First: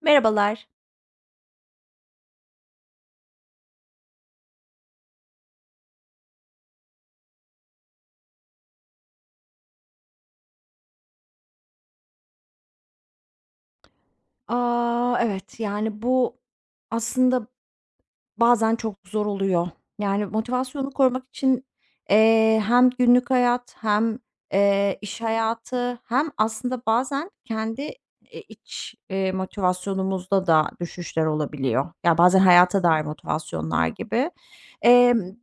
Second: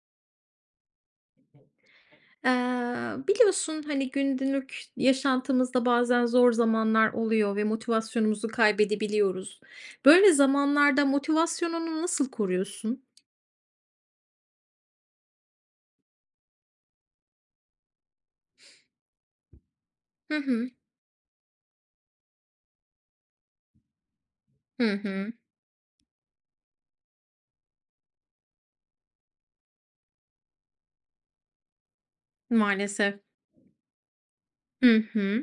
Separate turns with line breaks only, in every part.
Merhabalar.
Biliyorsun, hani, günlük yaşantımızda bazen zor zamanlar oluyor ve motivasyonumuzu kaybedebiliyoruz. Böyle zamanlarda motivasyonunu nasıl koruyorsun?
Evet, yani, bu aslında bazen çok zor oluyor. Yani,
Hı hı.
motivasyonu korumak için, hem günlük hayat hem,
Hı
iş
hı.
hayatı hem aslında bazen kendi, iç, motivasyonumuzda da düşüşler olabiliyor. Ya, bazen hayata dair
Maalesef.
motivasyonlar gibi.
Hı
Emm
hı.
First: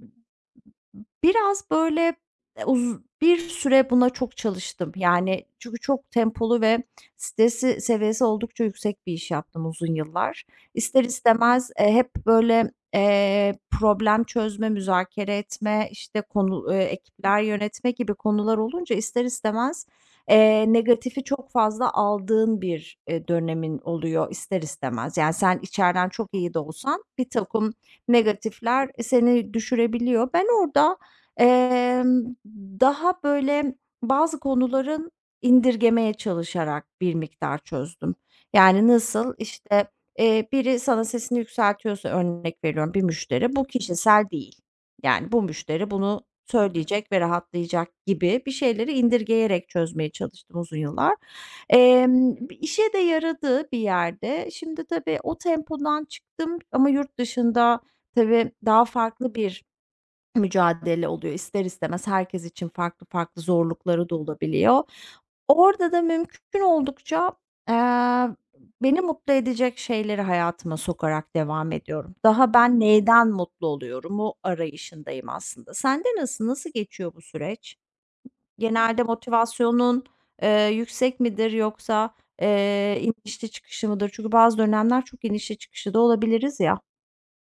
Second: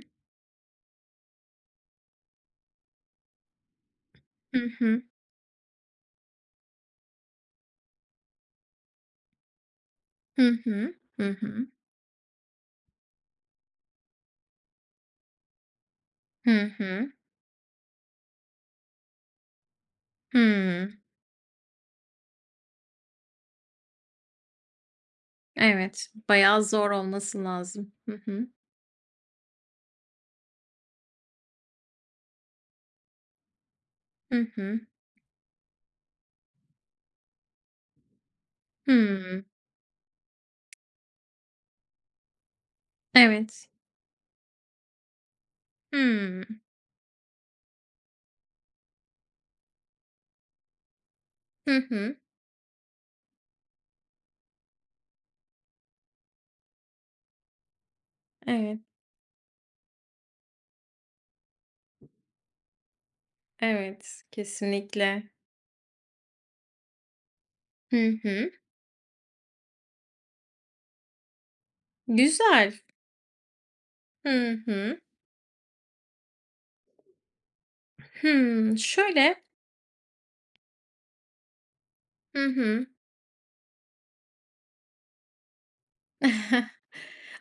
Biraz, böyle, bir süre buna çok
Hı
çalıştım.
hı.
Yani, çünkü çok tempolu ve stresi seviyesi oldukça yüksek bir iş yaptım uzun yıllar.
Hı hı.
İster
Hı hı.
istemez, hep, böyle, problem çözme, müzakere etme, işte,
Hı
konu
hı.
ekipler yönetme gibi konular olunca ister istemez,
Hıı.
negatifi çok fazla aldığın bir, dönemin oluyor ister istemez. Yani, sen
Evet,
içeriden çok iyi de
bayağı zor
olsan bir
olması
takım
lazım. Hı hı.
negatifler, seni düşürebiliyor. Ben orada Emm, daha böyle bazı
Hı hı.
konuların indirgemeye çalışarak bir miktar çözdüm. Yani nasıl,
Hıı.
işte, biri sana sesini yükseltiyorsa örnek veriyorum bir müşteri, bu
Evet.
kişisel değil. Yani bu müşteri bunu
Hıı.
söyleyecek ve rahatlayacak gibi bir şeyleri indirgeyerek çözmeye çalıştım uzun yıllar.
Hı hı.
İşe de yaradı bir yerde. Şimdi tabii o tempodan çıktım ama yurt dışında tabii
Evet,
daha farklı bir mücadele oluyor. İster istemez herkes için farklı farklı zorlukları da
evet.
olabiliyor.
Kesinlikle.
Orada da mümkün oldukça, eee,
Hı hı.
beni mutlu edecek şeyleri hayatıma sokarak devam ediyorum. Daha
Güzel.
ben neyden mutlu oluyorumu
Hı hı.
arayışındayım aslında. Sende nasıl, nasıl geçiyor bu süreç?
Hımm,
Genelde
şöyle.
motivasyonun, yüksek midir yoksa,
Hı hı.
inişli çıkışlı mıdır? Çünkü bazı dönemler çok inişli çıkışı da olabiliriz ya.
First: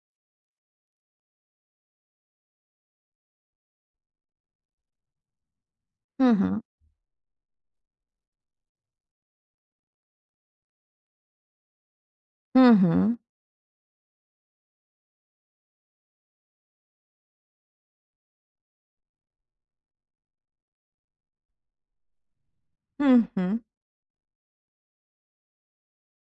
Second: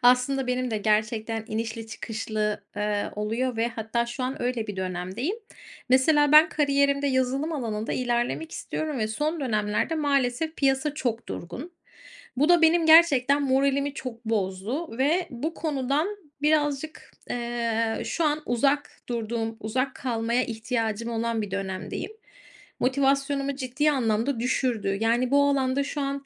Aslında benim de gerçekten inişli çıkışlı, oluyor ve hatta şu an öyle bir dönemdeyim.
Hı
Mesela ben
hı.
kariyerimde yazılım alanında ilerlemek istiyorum ve son dönemlerde maalesef piyasa çok durgun. Bu da
Hı
benim
hı.
gerçekten moralimi çok bozdu ve bu konudan birazcık, şu an uzak durduğum, uzak kalmaya ihtiyacım olan bir dönemdeyim.
Hı
Motivasyonumu
hı.
ciddi anlamda düşürdü. Yani bu alanda şu an,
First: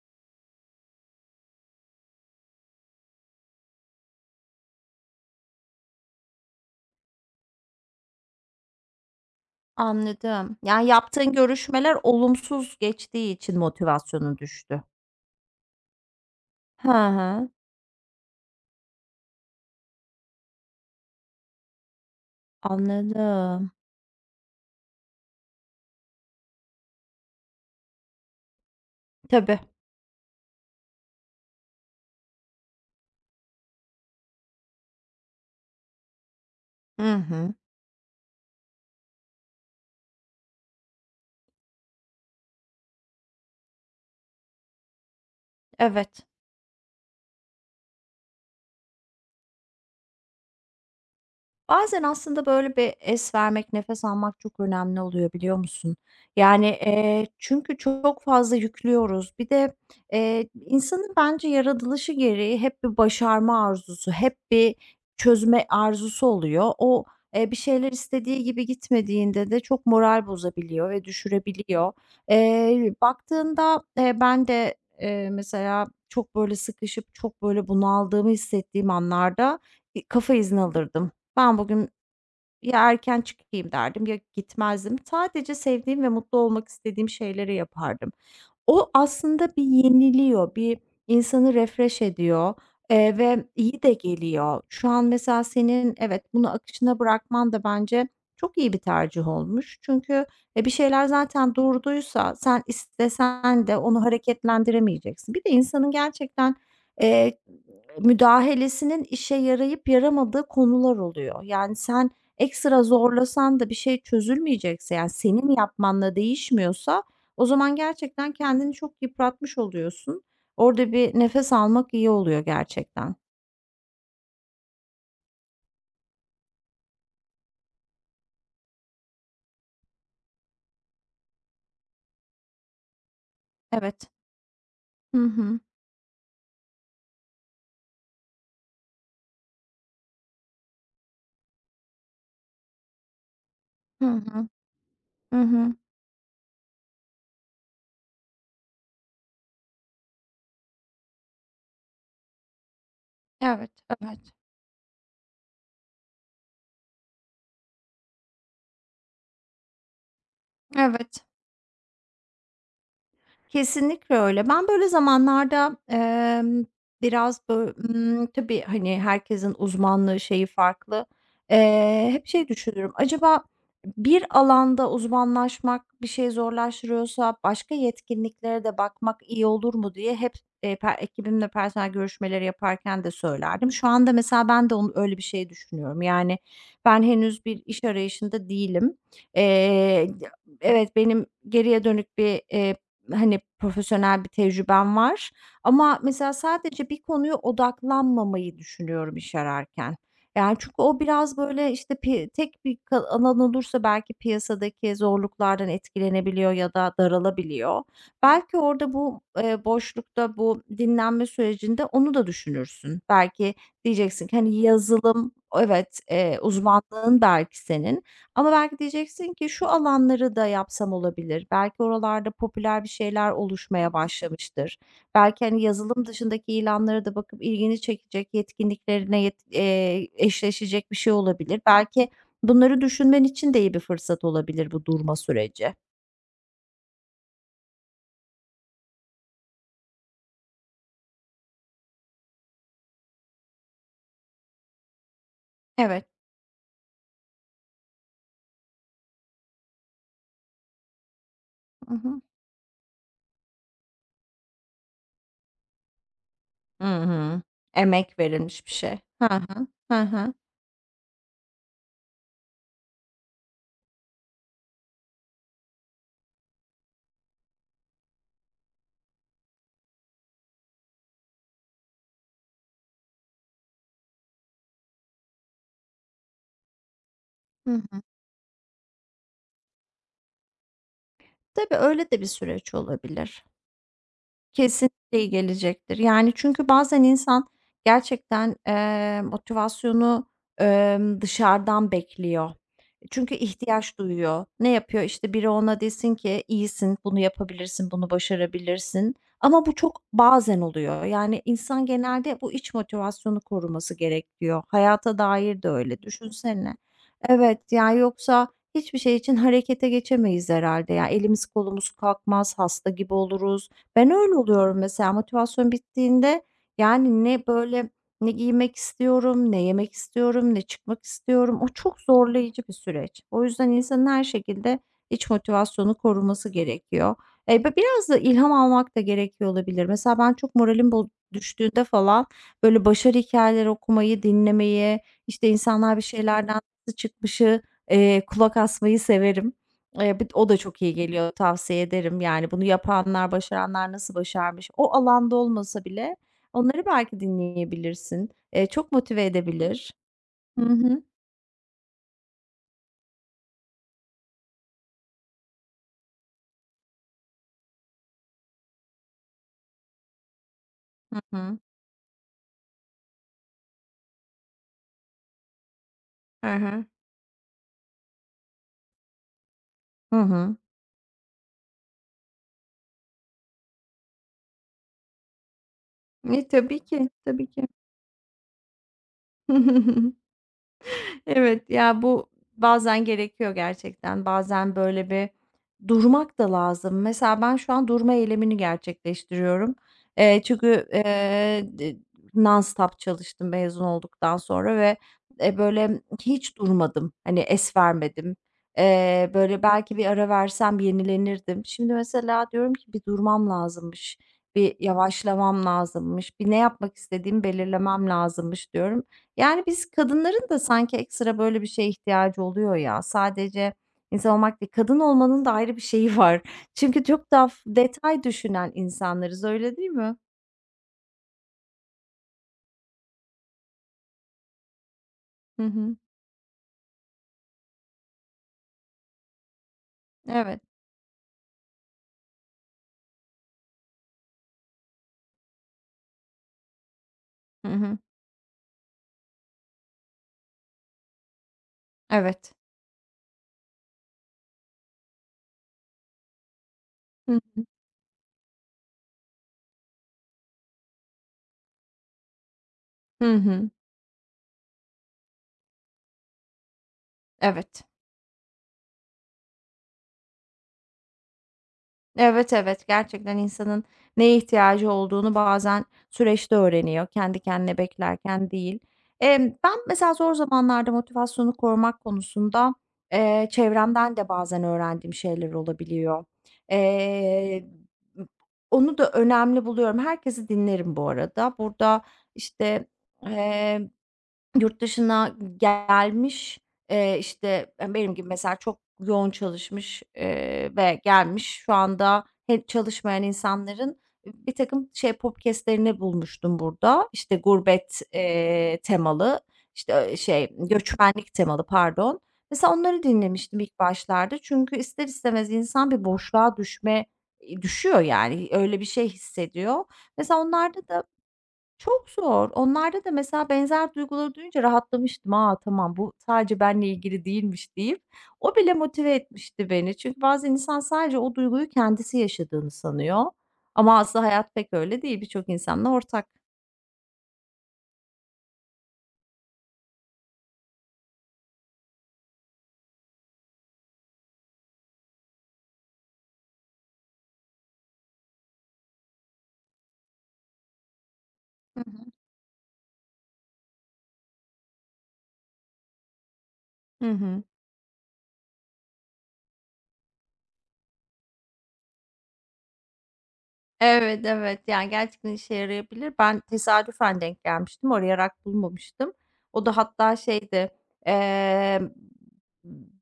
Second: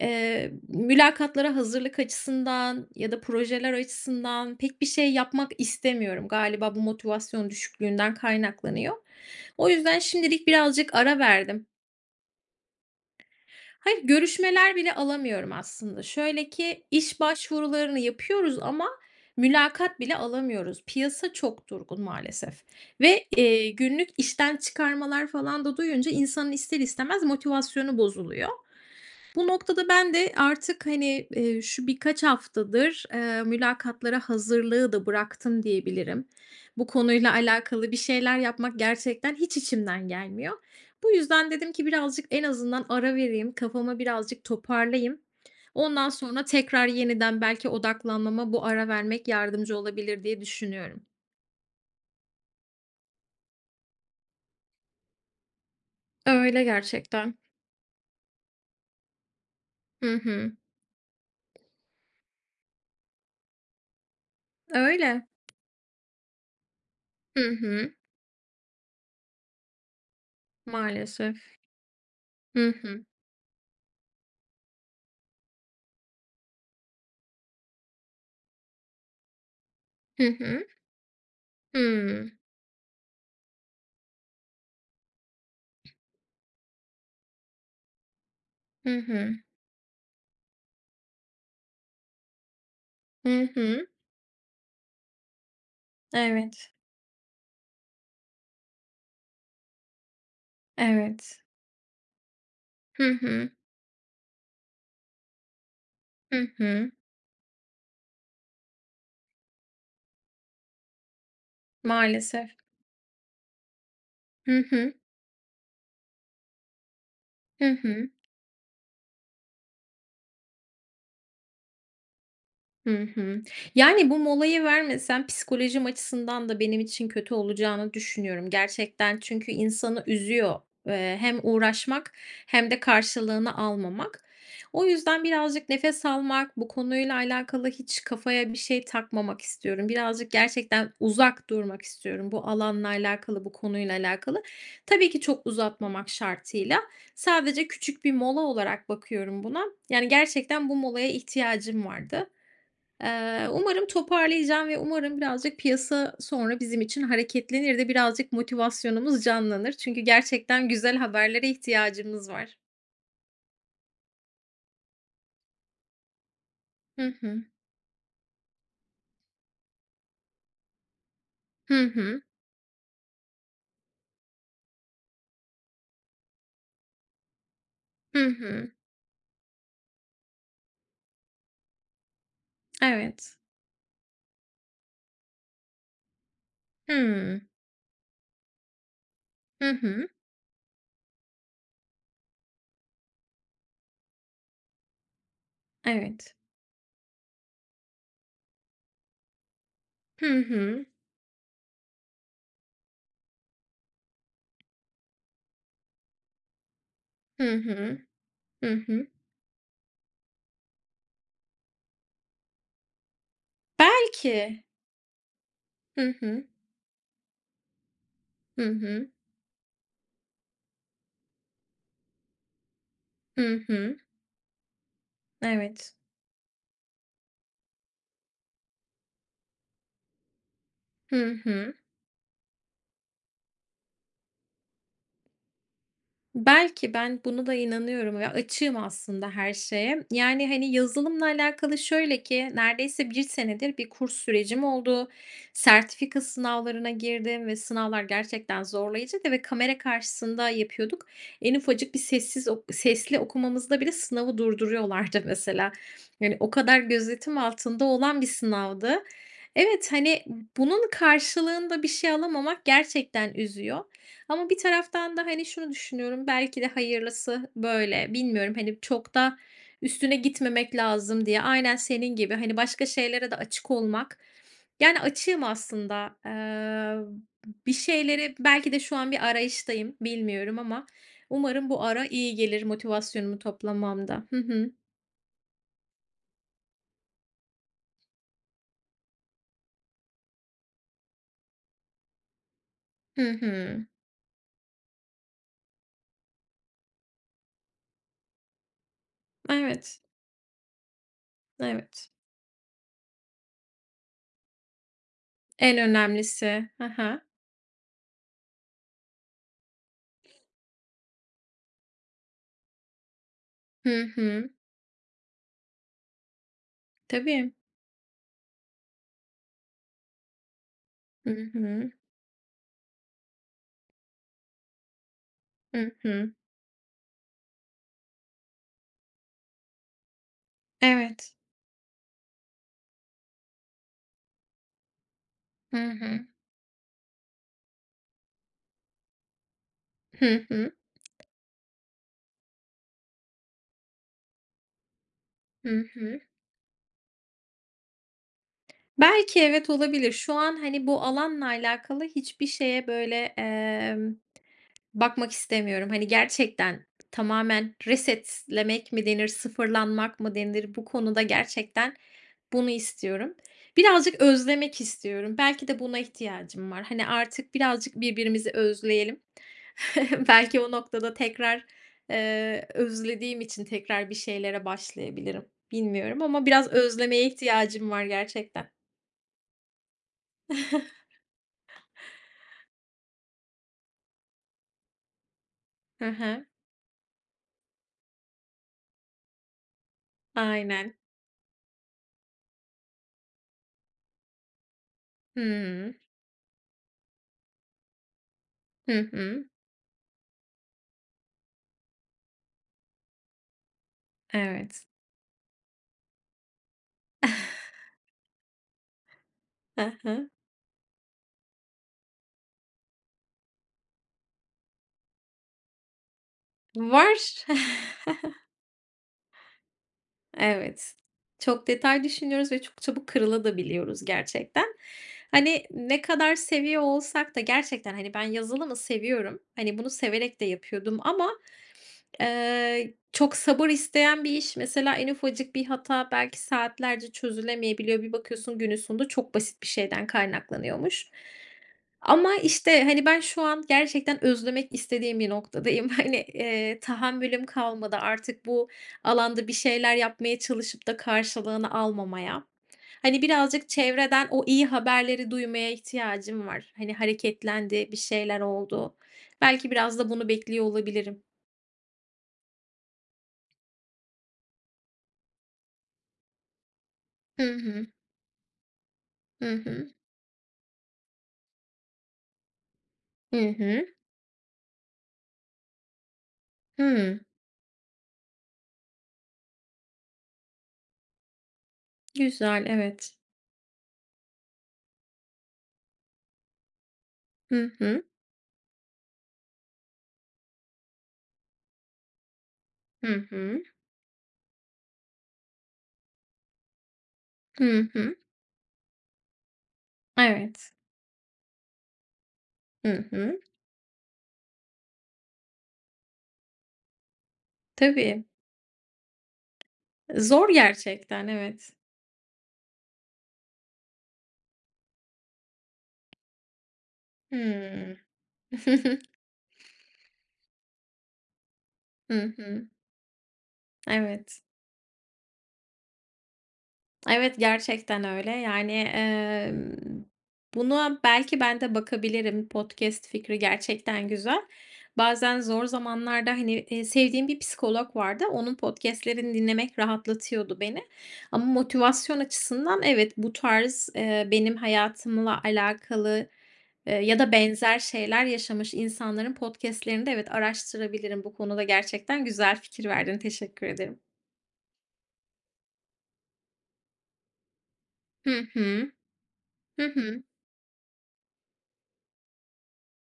mülakatlara hazırlık açısından ya da projeler açısından pek bir şey yapmak istemiyorum. Galiba bu motivasyon düşüklüğünden kaynaklanıyor. O yüzden şimdilik
Anladım. Yani,
birazcık ara
yaptığın
verdim.
görüşmeler olumsuz geçtiği için
Hayır,
motivasyonun
görüşmeler
düştü.
bile alamıyorum aslında. Şöyle ki
Hı
iş
hı,
başvurularını yapıyoruz ama mülakat bile alamıyoruz. Piyasa çok durgun maalesef ve,
anladım.
günlük işten çıkarmalar falan da duyunca insanın ister istemez motivasyonu bozuluyor. Bu
Tabii.
noktada ben de artık, hani, şu birkaç haftadır, mülakatlara hazırlığı da bıraktım diyebilirim. Bu
Hı
konuyla
hı.
alakalı bir şeyler yapmak gerçekten hiç içimden gelmiyor. Bu yüzden dedim ki birazcık en azından ara vereyim, kafamı birazcık toparlayayım. Ondan
Evet.
sonra tekrar yeniden belki odaklanmama bu ara vermek yardımcı olabilir diye düşünüyorum.
Bazen aslında böyle bir es vermek, nefes almak çok önemli oluyor, biliyor musun?
Öyle
Yani,
gerçekten.
çünkü çok fazla yüklüyoruz. Bir de,
Hı hı.
insanın bence yaratılışı gereği hep bir başarma arzusu, hep bir
Öyle.
çözme arzusu oluyor. O,
Hı
bir şeyler
hı.
istediği gibi gitmediğinde de çok moral bozabiliyor ve
Maalesef.
düşürebiliyor.
Hı
Eee,
hı.
baktığında, ben de, mesela çok böyle sıkışıp, çok böyle bunaldığımı hissettiğim anlarda bir
Hı
kafa izni
hı.
alırdım. Ben bugün
Hımm.
ya erken çıkayım derdim ya gitmezdim. Sadece sevdiğim ve mutlu olmak istediğim şeyleri yapardım. O
Hı hı hı.
aslında bir yeniliyor, bir insanı refresh ediyor, ve
Hı
iyi
hı.
de geliyor. Şu an mesela senin evet, bunu
Evet,
akışına bırakman da bence çok iyi bir tercih olmuş. Çünkü, bir şeyler
evet.
zaten durduysa sen
Hı hı.
istesen de onu hareketlendiremeyeceksin. Bir de insanın
Hı
gerçekten,
hı.
eee, müdahalesinin işe yarayıp yaramadığı konular oluyor. Yani sen
Maalesef.
ekstra zorlasan da bir şey
Hı hı.
çözülmeyecekse, yani senin yapmanla değişmiyorsa o
Hı
zaman
hı.
gerçekten kendini çok yıpratmış oluyorsun. Orada bir nefes almak iyi oluyor
Hı
gerçekten.
hı. Yani, bu molayı vermesen psikolojim açısından da benim için kötü olacağını düşünüyorum gerçekten. Çünkü insanı üzüyor, hem uğraşmak hem de karşılığını
Evet.
almamak. O
Hı
yüzden
hı.
birazcık nefes almak, bu konuyla alakalı hiç kafaya bir şey takmamak istiyorum. Birazcık gerçekten uzak durmak istiyorum bu alanla alakalı, bu konuyla
Hı
alakalı.
hı.
Tabii ki
Hı
çok
hı.
uzatmamak şartıyla. Sadece küçük bir mola olarak bakıyorum buna. Yani, gerçekten bu molaya ihtiyacım vardı. Umarım toparlayacağım ve umarım birazcık piyasa sonra bizim için hareketlenir de birazcık motivasyonumuz canlanır. Çünkü gerçekten güzel haberlere ihtiyacımız var.
Kesinlikle öyle. Ben böyle zamanlarda,
Hı
biraz
hı.
bö tabii, hani, herkesin uzmanlığı, şeyi farklı.
Hı
Eee,
hı.
hep şey düşünürüm, acaba bir alanda uzmanlaşmak bir şey zorlaştırıyorsa başka
Hı
yetkinliklere
hı.
de bakmak iyi olur mu diye hep, ekibimle personel görüşmeleri yaparken de
Evet.
söylerdim. Şu anda mesela ben de onu öyle bir şey düşünüyorum. Yani, ben
Hıı.
henüz bir iş arayışında değilim.
Hı hı.
Eee, evet, benim geriye dönük bir, hani, profesyonel bir tecrüben var ama mesela
Evet.
sadece bir konuya odaklanmamayı düşünüyorum iş ararken.
Hı
Yani, çünkü
hı.
o biraz, böyle, işte, tek bir alan olursa belki piyasadaki zorluklardan etkilenebiliyor ya da
Hı
daralabiliyor.
hı.
Belki
Hı
orada
hı.
bu, boşlukta, bu dinlenme sürecinde onu da düşünürsün. Belki diyeceksin ki, hani,
Belki.
yazılım evet,
Hı hı.
uzmanlığın belki senin ama
Hı
belki
hı.
diyeceksin ki şu alanları da yapsam olabilir. Belki oralarda popüler bir şeyler
Hı
oluşmaya
hı.
başlamıştır. Belki, hani,
Evet.
yazılım dışındaki ilanlara da bakıp ilgini çekecek, yetkinliklerine yet eşleşecek bir şey
Hı
olabilir.
hı.
Belki bunları düşünmen için de iyi bir fırsat olabilir bu durma süreci.
Belki ben buna da inanıyorum ve açığım aslında her şeye. Yani, hani, yazılımla alakalı şöyle ki neredeyse bir senedir bir kurs sürecim oldu.
Evet.
Sertifika sınavlarına girdim ve sınavlar gerçekten zorlayıcıydı ve kamera karşısında yapıyorduk. En ufacık
Hı
bir
hı.
sessiz ok sesli okumamızda bile sınavı durduruyorlardı mesela. Yani, o kadar
Hı
gözetim
hı.
altında
Emek
olan bir
verilmiş bir şey.
sınavdı.
Hı hı.
Evet,
Hı
hani,
hı.
bunun karşılığında bir şey alamamak gerçekten üzüyor. Ama bir taraftan da, hani, şunu düşünüyorum, belki de hayırlısı böyle. Bilmiyorum, hani, çok da üstüne gitmemek lazım diye. Aynen senin gibi, hani, başka şeylere de açık olmak. Yani açığım aslında. Bir
Hı hı.
şeyleri belki de şu an bir arayıştayım, bilmiyorum ama umarım
Tabii
bu ara
öyle de bir
iyi gelir
süreç
motivasyonumu
olabilir.
toplamamda. Hı hı.
Kesinlikle iyi gelecektir. Yani, çünkü bazen insan gerçekten, motivasyonu, dışarıdan bekliyor.
Hı
Çünkü
hı.
ihtiyaç duyuyor. Ne yapıyor? İşte biri ona desin ki iyisin, bunu yapabilirsin, bunu başarabilirsin. Ama bu
Evet,
çok bazen oluyor. Yani insan
evet.
genelde bu iç motivasyonu koruması gerekiyor. Hayata dair de
En
öyle.
önemlisi.
Düşünsene.
Hı hı.
Evet ya yoksa hiçbir şey için harekete geçemeyiz herhalde. Ya elimiz kolumuz kalkmaz, hasta gibi oluruz.
Hı
Ben öyle
hı.
oluyorum mesela motivasyon bittiğinde yani ne
Tabii.
böyle ne giymek istiyorum, ne yemek istiyorum, ne çıkmak
Hı
istiyorum. O
hı.
çok zorlayıcı bir süreç. O yüzden insanın her şekilde iç
Hı
motivasyonu
hı.
koruması gerekiyor. B biraz da ilham almak da gerekiyor olabilir. Mesela ben çok moralim
Evet.
düştüğünde falan, böyle, başarı hikâyeleri okumayı, dinlemeyi, işte,
Hı
insanlar bir
hı.
şeylerden nasıl çıkmışı, kulak asmayı severim. B
Hı
o da
hı.
çok iyi geliyor, tavsiye ederim. Yani, bunu yapanlar, başaranlar nasıl başarmış, o alanda
Hı
olmasa bile
hı.
onları belki dinleyebilirsin. Çok motive
Belki evet
edebilir.
olabilir. Şu an,
Hı
hani, bu
hı.
alanla alakalı hiçbir şeye böyle, bakmak istemiyorum. Hani, gerçekten tamamen resetlemek mi denir, sıfırlanmak mı denir? Bu
Hı
konuda
hı.
gerçekten bunu istiyorum. Birazcık özlemek istiyorum. Belki de buna
Hı
ihtiyacım var.
hı.
Hani, artık birazcık birbirimizi özleyelim.
Hı hı.
Belki o noktada tekrar, özlediğim için tekrar bir şeylere başlayabilirim. Bilmiyorum ama
E,
biraz
tabii ki,
özlemeye
tabii ki.
ihtiyacım var gerçekten.
Evet, ya, bu bazen gerekiyor gerçekten. Bazen böyle bir
Hı
durmak
hı.
da lazım. Mesela ben şu an durma eylemini gerçekleştiriyorum. Çünkü,
Aynen.
nonstop çalıştım mezun olduktan sonra ve,
Hımm.
böyle hiç durmadım. Hani, es vermedim.
Hı
Eee,
hı.
böyle belki bir ara versem yenilenirdim. Şimdi mesela diyorum ki bir durmam lazımmış, bir
Evet.
yavaşlamam lazımmış, bir ne yapmak istediğimi belirlemem lazımmış diyorum. Yani, biz
Hı hı.
kadınların da sanki ekstra böyle bir şeye ihtiyacı oluyor ya. Sadece insan olmak değil, kadın olmanın da ayrı bir şeyi var. Çünkü
Var.
çok daha detay düşünen insanlarız, öyle değil mi?
Evet. Çok detay düşünüyoruz ve çok çabuk kırılabiliyoruz gerçekten.
Hı
Hani,
hı.
ne kadar seviyor olsak da gerçekten, hani, ben yazılımı seviyorum. Hani, bunu severek de
Evet.
yapıyordum ama çok sabır isteyen bir iş. Mesela en ufacık bir hata belki saatlerce
Hı hı.
çözülemeyebiliyor. Bir bakıyorsun günün sonunda çok basit bir şeyden kaynaklanıyormuş. Ama,
Evet.
işte, hani, ben şu an gerçekten özlemek istediğim bir noktadayım. Hani,
Hı
tahammülüm
hı.
kalmadı artık bu alanda bir şeyler yapmaya çalışıp da karşılığını almamaya. Hani,
Hı
birazcık
hı.
çevreden o iyi haberleri duymaya ihtiyacım var. Hani,
Evet.
hareketlendi, bir şeyler oldu. Belki biraz da bunu bekliyor olabilirim.
Evet, evet. Gerçekten insanın neye ihtiyacı olduğunu bazen süreçte öğreniyor. Kendi
Hı
kendine
hı.
beklerken değil. Emm,
Hı
ben
hı.
mesela zor zamanlarda motivasyonu korumak konusunda,
Hı hı.
çevremden de bazen öğrendiğim şeyler olabiliyor.
Hımm.
Eee, onu da önemli buluyorum. Herkesi dinlerim bu arada. Burada,
Güzel,
işte,
evet.
yurt dışına gelmiş,
Hı
işte,
hı.
benim gibi mesela çok yoğun çalışmış, ve gelmiş. Şu anda
Hı
çalışmayan
hı.
insanların birtakım şey podcast'lerini bulmuştum burada. İşte
Hı
gurbet,
hı.
temalı, işte, şey,
Evet.
göçmenlik temalı pardon. Mesela onları
Hı hı.
dinlemiştim ilk başlarda. Çünkü ister istemez insan bir boşluğa düşme, düşüyor
Tabii.
yani. Öyle bir şey hissediyor. Mesela
Zor
onlarda da
gerçekten, evet.
çok zor. Onlarda da mesela benzer duyguları duyunca rahatlamıştım. "Aa, tamam bu sadece benle ilgili değilmiş."
Hımm.
deyip o bile motive etmişti beni. Çünkü bazen insan sadece o duyguyu kendisi
Hı hı.
yaşadığını sanıyor ama aslında
Evet.
hayat pek öyle değil. Birçok insanla ortak.
Evet, gerçekten öyle. Yani, buna belki ben de bakabilirim. Podcast fikri gerçekten güzel. Bazen zor zamanlarda, hani, sevdiğim bir psikolog vardı. Onun podcast'lerini dinlemek rahatlatıyordu beni. Ama
Hı hı.
motivasyon açısından evet, bu tarz, benim hayatımla alakalı,
Hı
ya da
hı.
benzer şeyler yaşamış insanların podcast'lerini de evet, araştırabilirim. Bu konuda gerçekten güzel fikir verdin. Teşekkür ederim.
Evet, evet. Yani, gerçekten işe yarayabilir. Ben tesadüfen denk gelmiştim,
Hı
arayarak
hı.
bulmamıştım. O da
Hı
hatta
hı.
şeydi, emm,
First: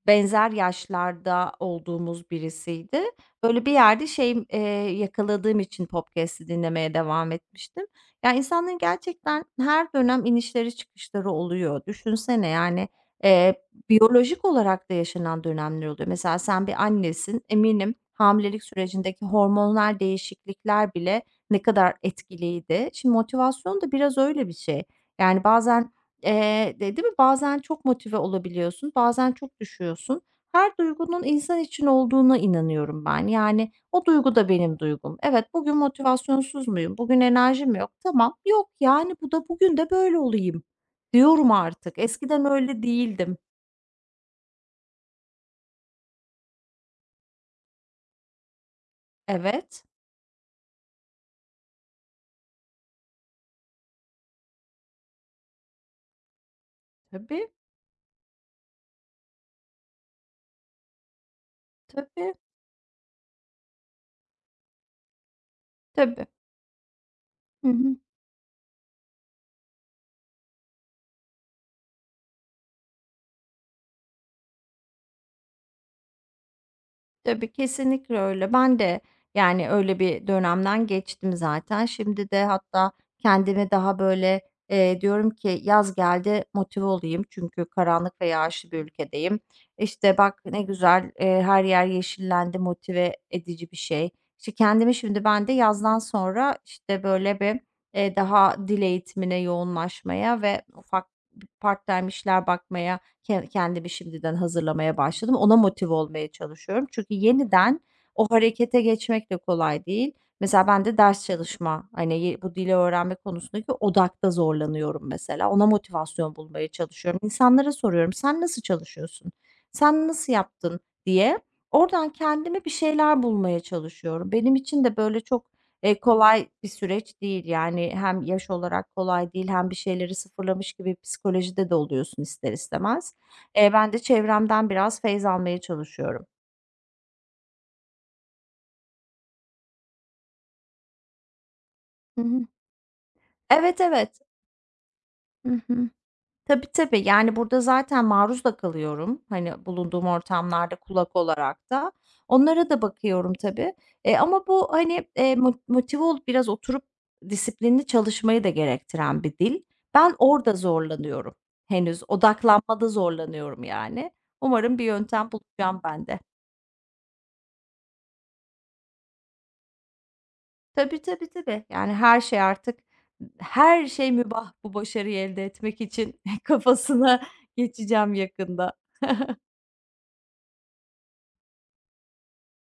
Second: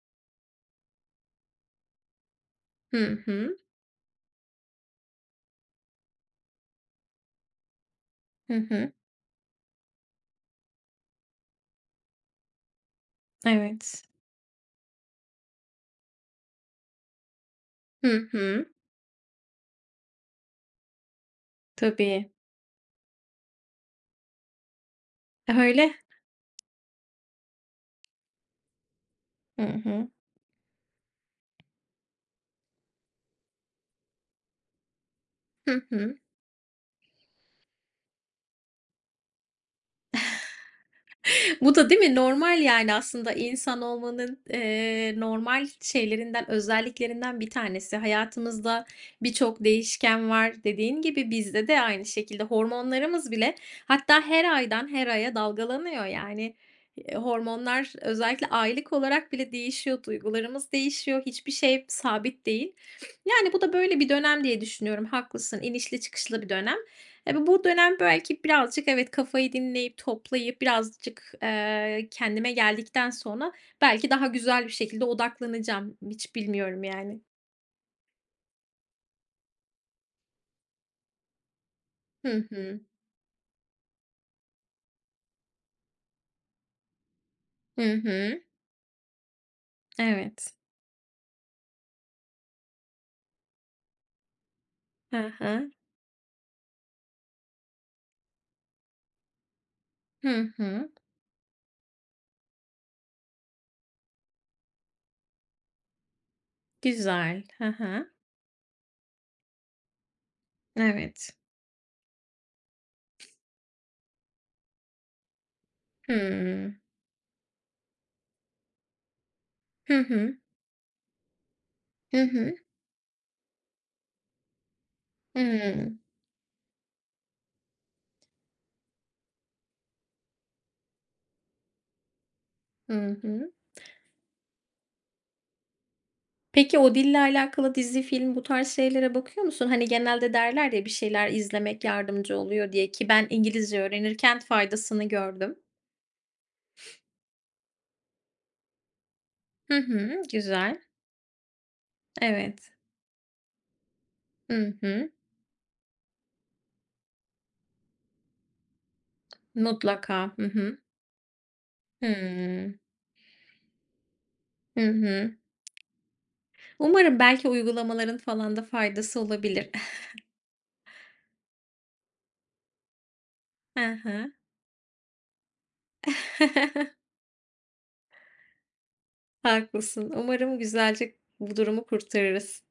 benzer yaşlarda olduğumuz birisiydi.
Hı hı.
Böyle bir yerde şey, yakaladığım için podcast'i dinlemeye devam etmiştim. Yani
Hı
insanların
hı.
gerçekten her dönem inişleri çıkışları oluyor. Düşünsene, yani, eee
Evet.
biyolojik olarak da yaşanan dönemler oluyor. Mesela sen bir annesin, eminim
Hı
hamilelik
hı.
sürecindeki hormonal değişiklikler bile ne kadar
Tabii.
etkiliydi. Şimdi motivasyon da biraz öyle bir şey. Yani bazen,
Öyle.
de değil mi? Bazen çok motive olabiliyorsun, bazen çok
Hı hı.
düşüyorsun. Her duygunun insan için olduğuna inanıyorum ben. Yani o duygu da benim duygum. Evet, bugün
Hı hı.
motivasyonsuz muyum? Bugün enerjim yok. Tamam, yok yani bu da bugün de böyle olayım diyorum
Bu da
artık.
değil mi?
Eskiden
Normal
öyle
yani aslında
değildim.
insan olmanın, normal şeylerinden, özelliklerinden bir tanesi. Hayatımızda birçok
Evet.
değişken var. Dediğin gibi bizde de aynı şekilde hormonlarımız bile hatta her aydan her aya dalgalanıyor yani.
Tabii,
Hormonlar özellikle aylık olarak bile değişiyor, duygularımız değişiyor, hiçbir şey
tabii,
sabit değil. Yani bu da böyle bir dönem diye düşünüyorum. Haklısın, inişli
tabii.
çıkışlı bir dönem. Bu
Hı
dönem
hı.
belki birazcık evet, kafayı dinleyip, toplayıp birazcık, kendime geldikten sonra belki daha güzel bir şekilde odaklanacağım. Hiç bilmiyorum yani.
Tabii, kesinlikle öyle. Ben de, yani, öyle bir dönemden geçtim zaten. Şimdi de
Hı hı.
hatta kendimi daha, böyle, diyorum ki yaz geldi motive olayım çünkü
Hı
karanlık ve
hı.
yağışlı bir ülkedeyim. İşte, bak
Evet.
ne güzel, her yer yeşillendi, motive edici bir şey. İşte, kendimi şimdi
Hı
ben de
hı.
yazdan sonra, işte, böyle, bir, daha dil eğitimine yoğunlaşmaya
Hı
ve
hı.
ufak part time işler bakmaya. Kendimi şimdiden hazırlamaya başladım. Ona motive olmaya çalışıyorum. Çünkü
Güzel. Hı
yeniden
hı.
o harekete geçmek de kolay değil. Mesela ben de ders
Evet.
çalışma, hani, bu dili öğrenme konusundaki odakta zorlanıyorum mesela. Ona motivasyon bulmaya
Hımm.
çalışıyorum. İnsanlara soruyorum, "Sen nasıl çalışıyorsun?
Hı
Sen nasıl
hı.
yaptın?" diye. Oradan
Hı hı.
kendime bir şeyler bulmaya çalışıyorum. Benim için de böyle çok,
Hımm.
kolay bir süreç değil. Yani hem yaş olarak kolay değil hem bir şeyleri sıfırlamış gibi psikolojide de oluyorsun ister
Hı
istemez.
hı.
Ben de çevremden biraz feyz almaya çalışıyorum.
Peki o dille alakalı dizi, film bu tarz şeylere bakıyor musun? Hani genelde derler ya bir şeyler izlemek
Hı
yardımcı
hı.
oluyor diye ki ben İngilizce
Evet, evet.
öğrenirken faydasını gördüm.
Hı hı. Tabii, tabii. Yani, burada zaten maruz da kalıyorum, hani,
Hı
bulunduğum
hı,
ortamlarda
güzel.
kulak olarak da. Onlara
Evet.
da bakıyorum tabii. Ama bu,
Hı
hani,
hı.
motive olup biraz oturup disiplinli çalışmayı da gerektiren bir dil. Ben
Mutlaka. Hı
orada
hı.
zorlanıyorum henüz.
Hımm.
Odaklanmada zorlanıyorum yani. Umarım
Hı
bir yöntem
hı.
bulacağım ben de.
Umarım belki uygulamaların falan da faydası olabilir.
Tabii, tabii, tabii. Yani her şey artık,
Hı
her şey
hı.
mübah bu başarıyı elde etmek için kafasına geçeceğim yakında.
Haklısın. Umarım güzelce bu durumu kurtarırız.